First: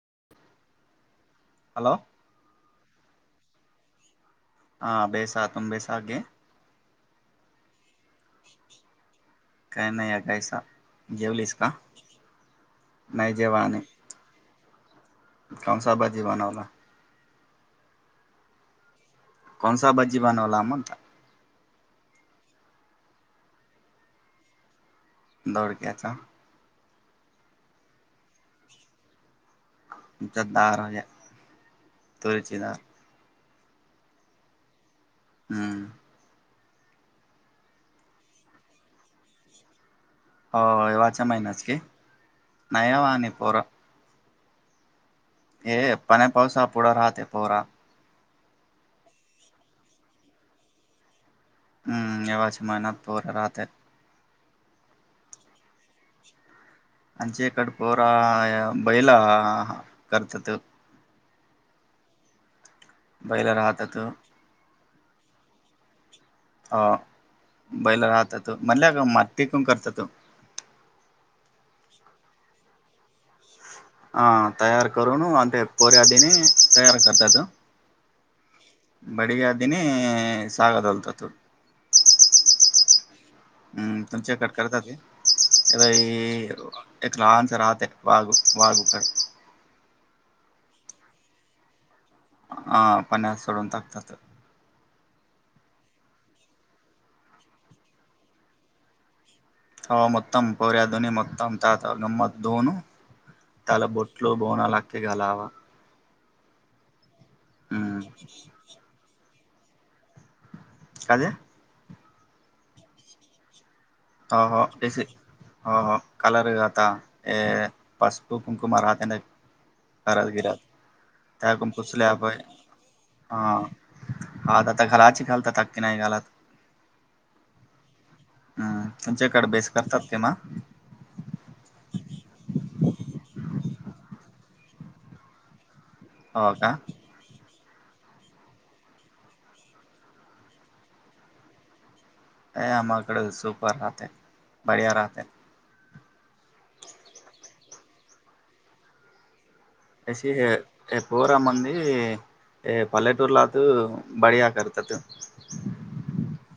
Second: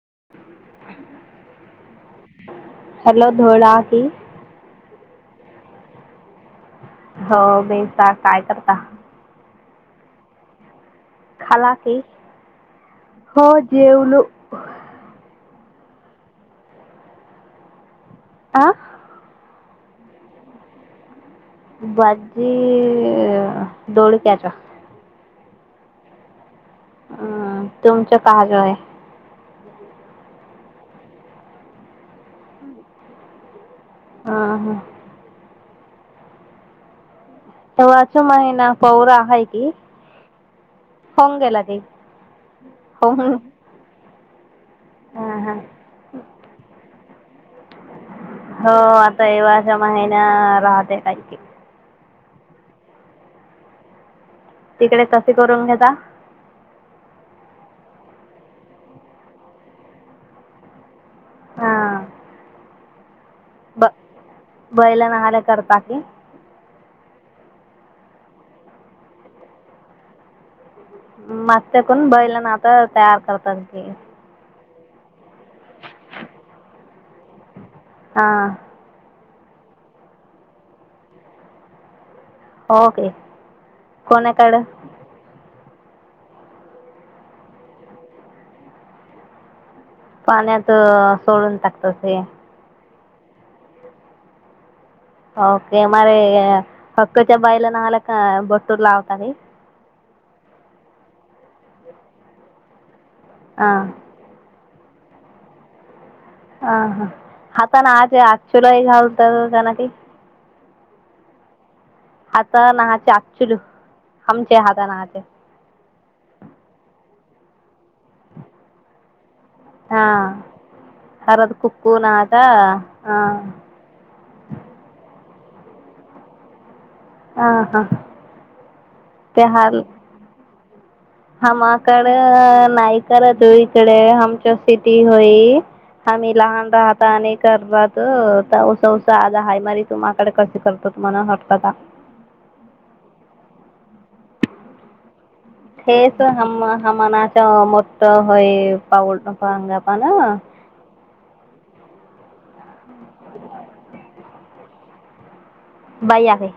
[inaudible] Hello. Hello धोळा की. हा बेस तुम बेस हा गे हो बेसा काय करता? काय नाही या [inaudible] [inaudible] नाही हो जेवाने जेवलो. [inaudible] आं. कोणसा भजी बनवला मग? बाजी दोडक्याच्या. दोडक्याचा. हम्म तुमच [inaudible] आहे. आमच्या दार्या तुरीची दार. हा हा. हम्म. [inaudible] होवाच्या होऊन महिन्यात गेला की नाहीवा आणि होऊन पोरा. अं, हं. [inaudible] तेपोरा. हो आता एवच्या महिन्या राहत की. हम्म एवच मेहनात पोर राहतेच. तिकडे कसे करून घेता? आची एकड पोरा बैला करतात. हा. बैला राहतात. बैल करता की. ह बैला राहत त म्हणल्या का मातिकून करत तो. मस्तकून बैल नाता तयार करतात. की हा तयार करून आणि ते पोर्याधने तयार करतात. हा [unintelligible] ओके कोणाकडे? ई एक लहानस राहते वाघ वाघूक पाण्यात सोडून टाकत ते. हम् पण्यात सोडून टाकतात. के मर हक्कच्या बाईला नला का बट्टूर लावता है. [unintelligible] त्याला हां बोटलो बो लागत. त्या आलावा ह हा आता ना आज आचुलाही घालतात जाण की काध आता नाहाचे आचुल. हो हो हो हो कलर गता ए पासपू कुमकुमारहात करत हां गिरत हळद त्याु कुक्कू पुसले नाहाचा हां हा आ आता घलाची घालत कीी नाही गालात. ह हा तुमच्याकडे बेस करतात. ते मा हमाकड नाही करत हो इकडे हमच्या सिटी होई, आम्ही हो लहान का राहता आणिक सर्वात उसा उसा आलं हाळी मारीत. माकड कसे करतत मला हटकता. अ आमाकडे सुपर राहते, बढिया राहते. हेच ह हमनाच मोठ हय पाऊल पाग पणा तशी [unintelligible] बाई आहे.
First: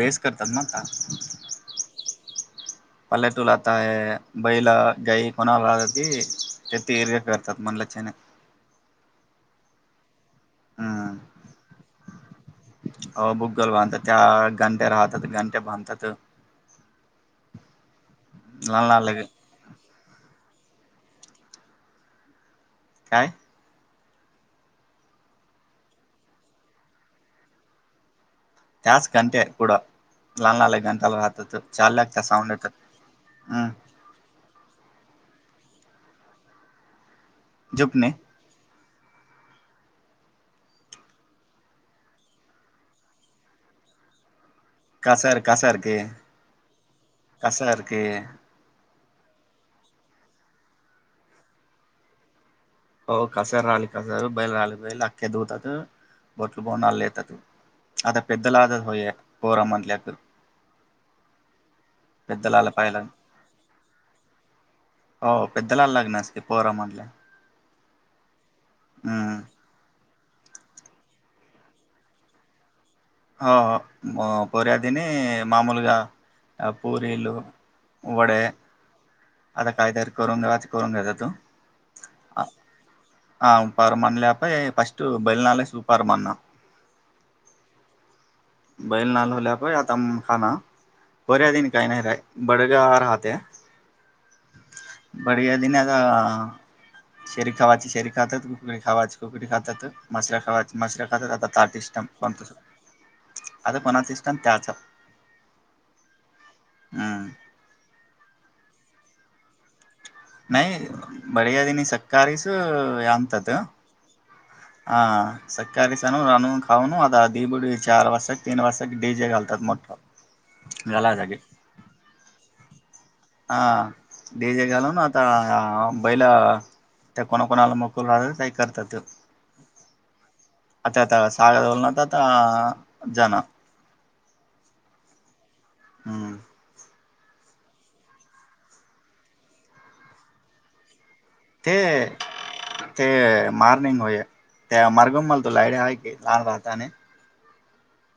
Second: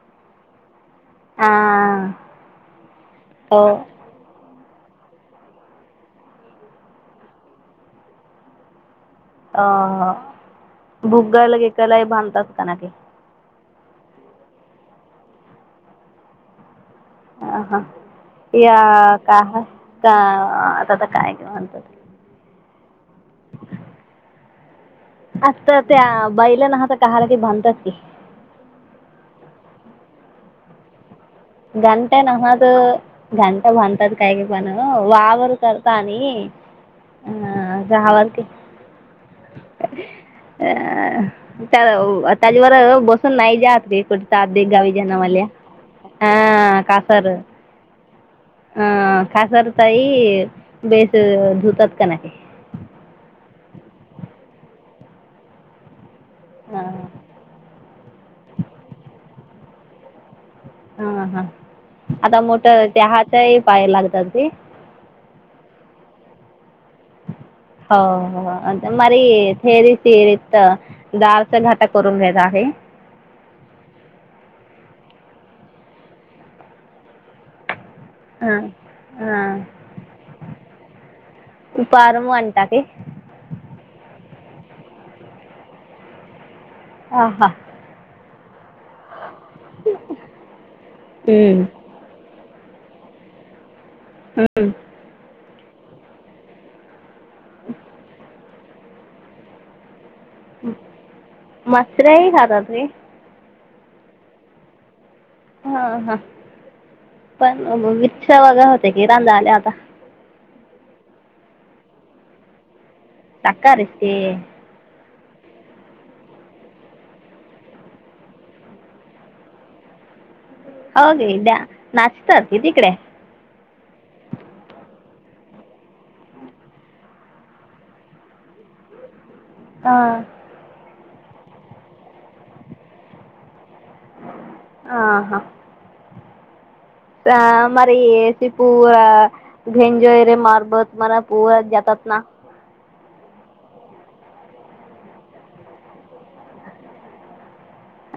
बेस करतात. म आ हो [unintelligible] गाई कोणाला ती ते इर्ग करतात म्हणल छान हाय अ भुगाला घेकाला बाधंतात. [unintelligible] ल बांधतात त्या घंट्या राहतात, घंट्या बांधतात. हा हा. या लहान लहान का? हा का. ह आता आता काय के म्हणतायेत. काय आता त्या बैलन [unintelligible] बांधतात की टास्क कणते पुढं [unintelligible] चालल्या घंटा त्या साऊंड नवात, येतात हम्म घंटा बांधतात काही पण वाव ते करता आणि ह जा झुकणे आवर की. [inaudible] अ त्याच्यावर बसून नाही जात रे कुठं. सात दे गावी कासार जानावाल्या कासार के ह कासार हं कासार ताई बेस धुतात का नाही. हो कासार आले, कासार बैल आले बैल लागत्यात धुतात. हा [unintelligible] आता पिद्दल आज होय पोरं म्हधल्यात. हा हा आता मोठ त्याहाच्याही पाय लागतात ते हो लग्नासकी पोरामनल्या [inaudible] ह हो. हम्म [unintelligible] तेरीत जाळचा घाटा करून घ्यायचा आहे. हो पोरीयादीनी मा मूलगा पूरीलो. वडे हा आता हा काहीतरी करून नेवाच करून घ्याेत तू. पारमू अंटाके [unintelligible] हा हा बैल नाल होल्या प आता खाना बर्या हम्म दिन काही नाही रा बडजा राहत्या. हम्म. [unintelligible] शेरी खवाची शेरी खात्यात. [unintelligible] मछल्या खावात [unintelligible] मसराई खातात रे आता कोणाच [unintelligible] त्याच हा हा पण विच्छ वगर होते कि रांजा आल्यात ता नाहीई बडयादी नि सकाळीस आणतात ह टाकारीच ते हा सकाळीस आणू खाऊ आता द बडी चार वाजता तीन वाजता डी जे घालतात मोठा घालायसाठी ओके द्या नाचतर घे तिकडे हा जे घाल ना आता बैला त्या कोणाकोणाला मोकल राहतात काही करतात. हा. ता सागोल नात आता जन हा हा हम्म. अमर सी पूरा घेंजोयरे मारबत मला पुअर जातात ते ना ते मार्निंग होय त्या मार्गम मल तो लाईड आहे की लहान राहता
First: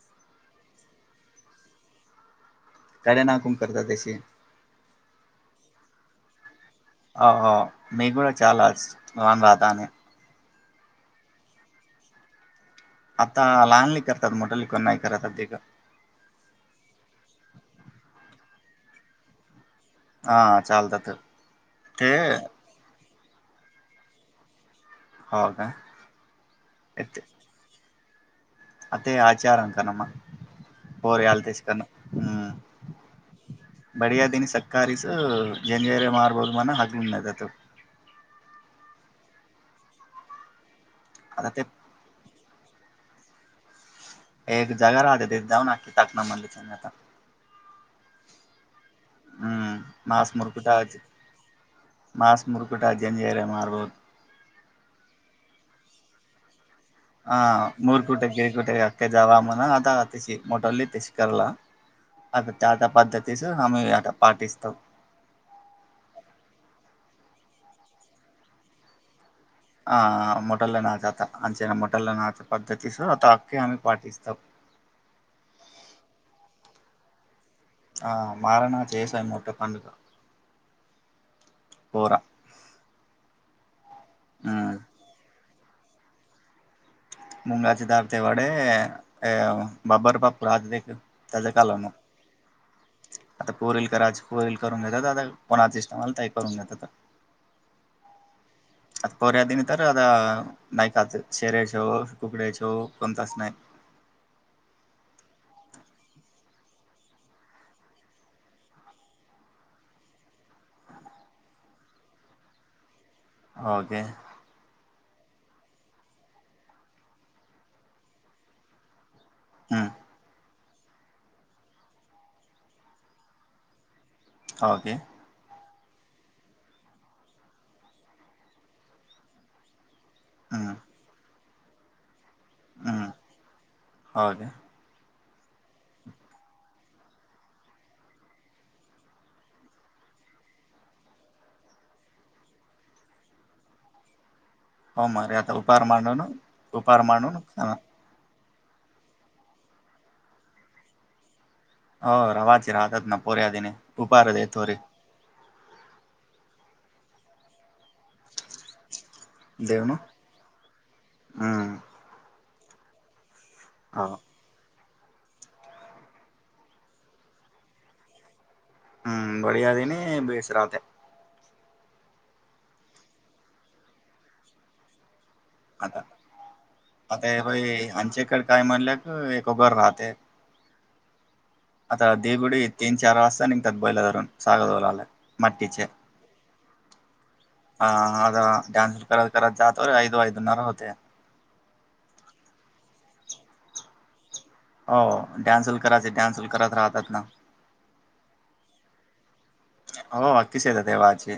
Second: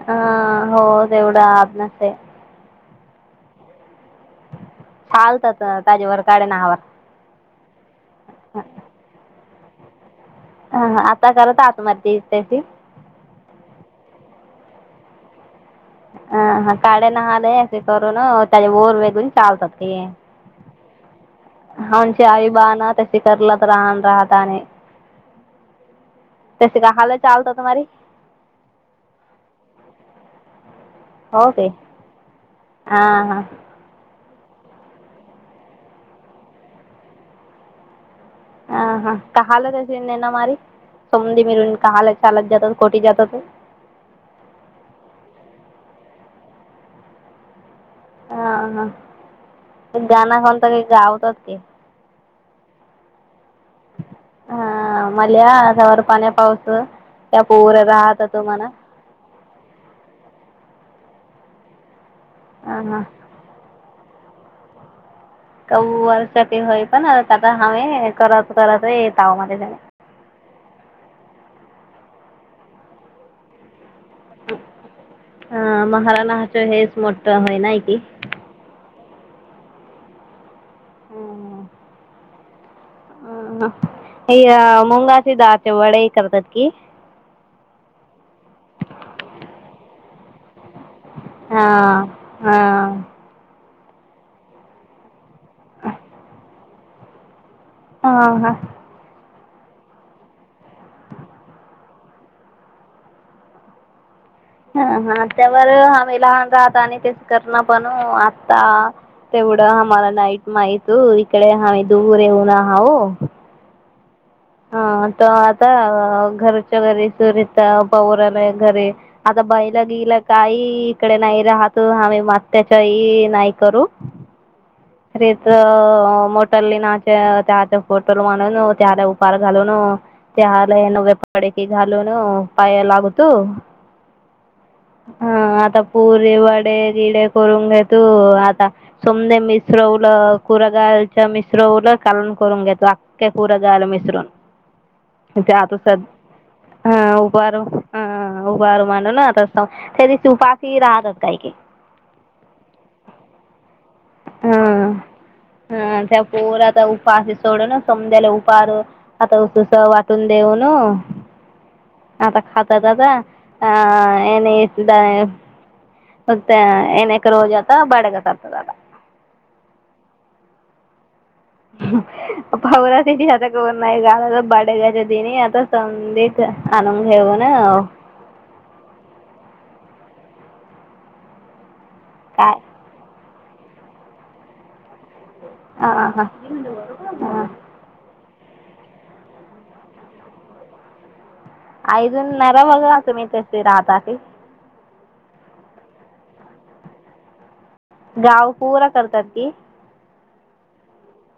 हा हो तेवढं आतनच आहे. कडे नाकूम करत त्याशे छालतात तजेवर काळे नहावा अ मी पण छानच हो ना चालेल. हा हा आता करत आत मती त्याची आता लहान ल करतात मोट ल कोण नाही करतात ब कां ह हा काळे नहाले असे करून त्याचे ओर वेगून चालतात. ते हा चालतात ते आच्या आई बा ना त [unintelligible] हो का तशी काय हालत चालता तुम्हारी अ ते आचार आणता ना मग होर याल तेच करण हम्म बढिया दिन तकारस जन जर मारबहद मना हगलमतत अ हा कालजनना म सम आता ते मिरून काहालाच सालात जातात कोटी जातात. एक जगा राहते तथे जाऊ नाी टाकणा म्ह आता हा हम्म हा गाण मास कोनत मुरकुटा काही गावतात ते मास मुरकुटा जंजेरे मारबोल हा मवर पाण्या पावस हह मुर कुट गेड कुट अका जवा म्ह आता तशी मोटाली तशी कराला आता त्या हा त्या हा पद्धतीच आम्ही पाठीस्म क वर्ष होई पण आता ह करत करत येत हा मोटल ना जात अंचना मोठल नाचे पद्धतीस आता आकी आम - - हा महाराणा हच हे - - मोट - - हो नय की - - जवसय मोठा पण का? हम्मम. होर - - ह. ह मुंगाशी दात - - वडही करतात की? मुंगाचे दब ते वडे अ बबर बापू आ दे - - त्याल काल न - - हां हां. कोरल करा कोर करून घेतात आता [unintelligible] कोणाच इम आला करून घेत ह, हा. पोहऱ्या दिनी तर आता नाही खात शेऱ्याच कुकड्याच कोणताच नाही. हा हा त्यावर आम्ही लहान राहत आणि तेच करण पण आता तेवढं आम्हाला नाईट माहित इकडे आम्ही दूर येऊन आहो. ओके. ह त आता घरच्या घरी सुरता पवराला घरी - - आता हम्म बैलागिला काही इकडे नाही राहत. आम्ही मात्याच्याही नाही करू. खरेत - - अ मोटली नाच्या त्याचे फोटो मानून त्याला उपार घालून - - ते हलन वेप - - कडेकी घालो न पायलागतो. हा आता पुरी वडे - - मिसरवलं कुरगालच्या मिसरवलं कालन करून घेतो अख्ख्या कुरगाल मिसरून हो मर आता ते उपहार सध्या मांडून उपहार मांडून ख उभ रू म्हल ना त्यारी सुफशी राहतात काही की - - हो रवाची राहतात ना पोऱ्या दिने उपार दे तोरी हा हा. त्या पोराता उपाशी सोड ना. समद्याला उपार आता तस वाटून देऊन हम्म. आता - - खाता दादा. ह. हो. अणे द मत येनक रोज आता बडगततदला - - हम्म बढिया [unintelligible] बेस राते. [unintelligible] आता. संधीत आणून आता घेऊन यावेळी आमच्या एकड काय म्हणलेत, एकोबा राहते. आता काय देगुडी तीन चार वाज निघतात बैलं धरून, [unintelligible] सागरोला आलाय. आ हा हा. आ डान्स करत करत जातोय, आयदो आयदो नरद होते. आयजून नरा बघा, तुम्ही कसे राहता ते? हो डान्सल करायचं, डान्सल करत राहतात ना. गाव पूरा करतात ती. हो. अक्कीच येतात तेव्हाचे.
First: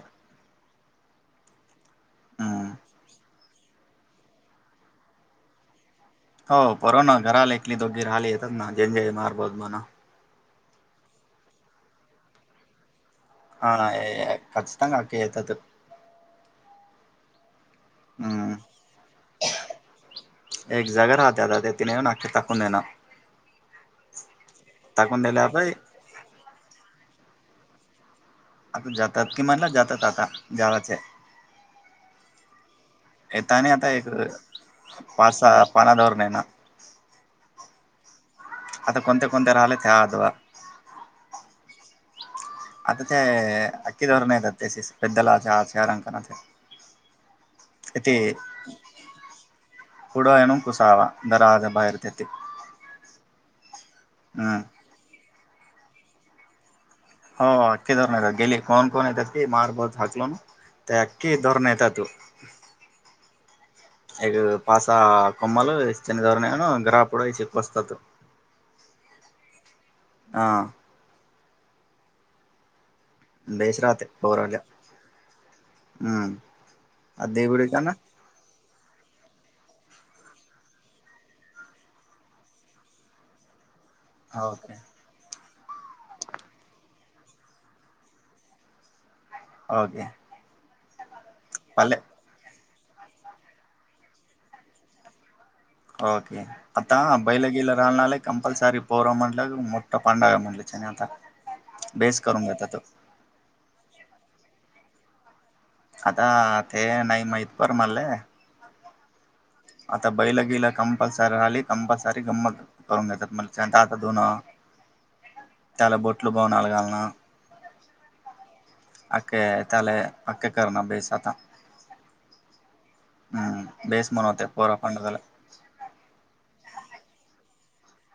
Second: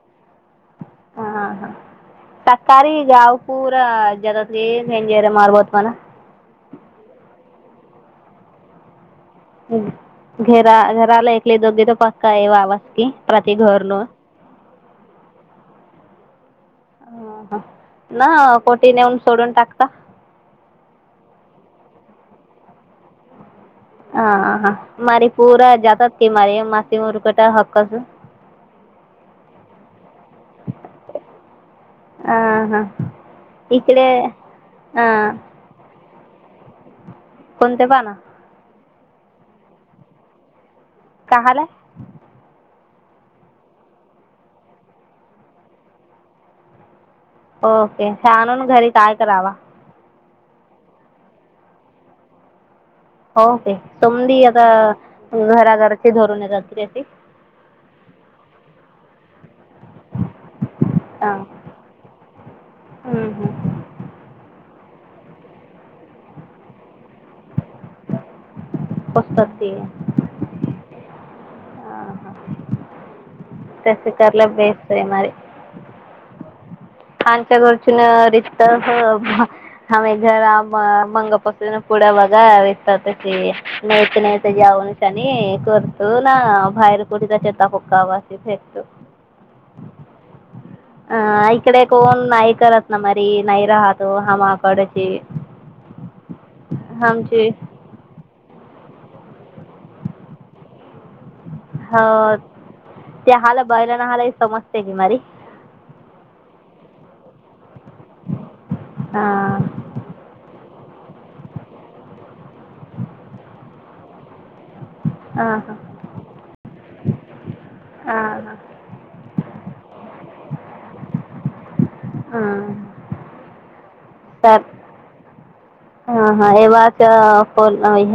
हा हम्म. साकारी हाय गाव. पूरा जगातली, हेंजर मारबोत मला. हो बरो ना, घराला एकली दोकली राहिली येतात ना झेंजे मार बत मना. घरा घराला ऐकले दोघे त पक्का हे वावाच की. प्रति हा घरनं ये खचखंग नक्की येतात. हां हां ना हम्म. कोटी नेऊन सोडून टाकता एक जाग राहत्यालं ते ति नाकिता. कुणे ना. हा हा हा. मारी पूरा जातात की मारे मासे रउरकटा हक कसं? आता जातात किमान ना जातात आता जाराचे. हां हां येताने आता इकडे एक हां पासा पाना दोर नाई ना? कोणते पाना? आता कोणते कोणते राहिले त्यातवा. काहले? आता काय अखकी धरू नाहीेतात तेसीस. तेला का [unintelligible] ओके ते आणून घरी काय करावा? पुुडायणूम कुसावा, दरवाजा बाहेर तेते. ओके तुमदी आता घराघरची धरून जातील्याती? होे, ती धरून गेली. कोण कोण येत्याती मार फसलोना. ते अक्की हां धरूण येता तू? एक पासा कोम्मल शनगरन्यानो गरापुढे बसतात. पसतात ते हा हा. ते शिकारला बेस्ट हाय मारे. खानच्या घरची न रीज तर हो, आम्ही घरा म मंगपसूनून पुढं बघा वेचता तशी. नाहीत नाही तर जाऊनच आणि करतो ना बाहेर कुठचा चेता फक्कावाशी भेटतो. ओके. अ इकडे कोण नाही करत न मरी नै राहतो हामा कडच, ओके. आता बैलगेला राणाले कंपलसारीव. पोरा म्हटलं क मोठा पंडग म्हणलं च ने आता. ह बेस करून घेतात ते हला बैलाना हला समजते. [unintelligible] आता ते नाही माहीत पर मले, हां, आता बैल गेला कंपल्सरी राहिली कंपल्सरी गम्मत करून घेतात मला दात दोन हां हां चला बोटल बवनालागलना. हा. अके तले अके करणार बेस आता. हम. हम्म बेस म्हनो होते पोरा पंड झाला. हा हा एव्हाच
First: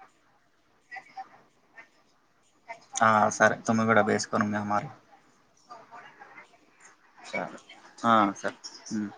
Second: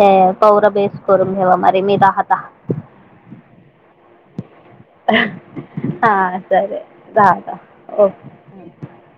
हे पौर बेस करून घ्यावा मारी मीदा हता. हा सर तुम्ही गड बेस को म [unintelligible] हा सर ले राहता हा ओके सर हम्.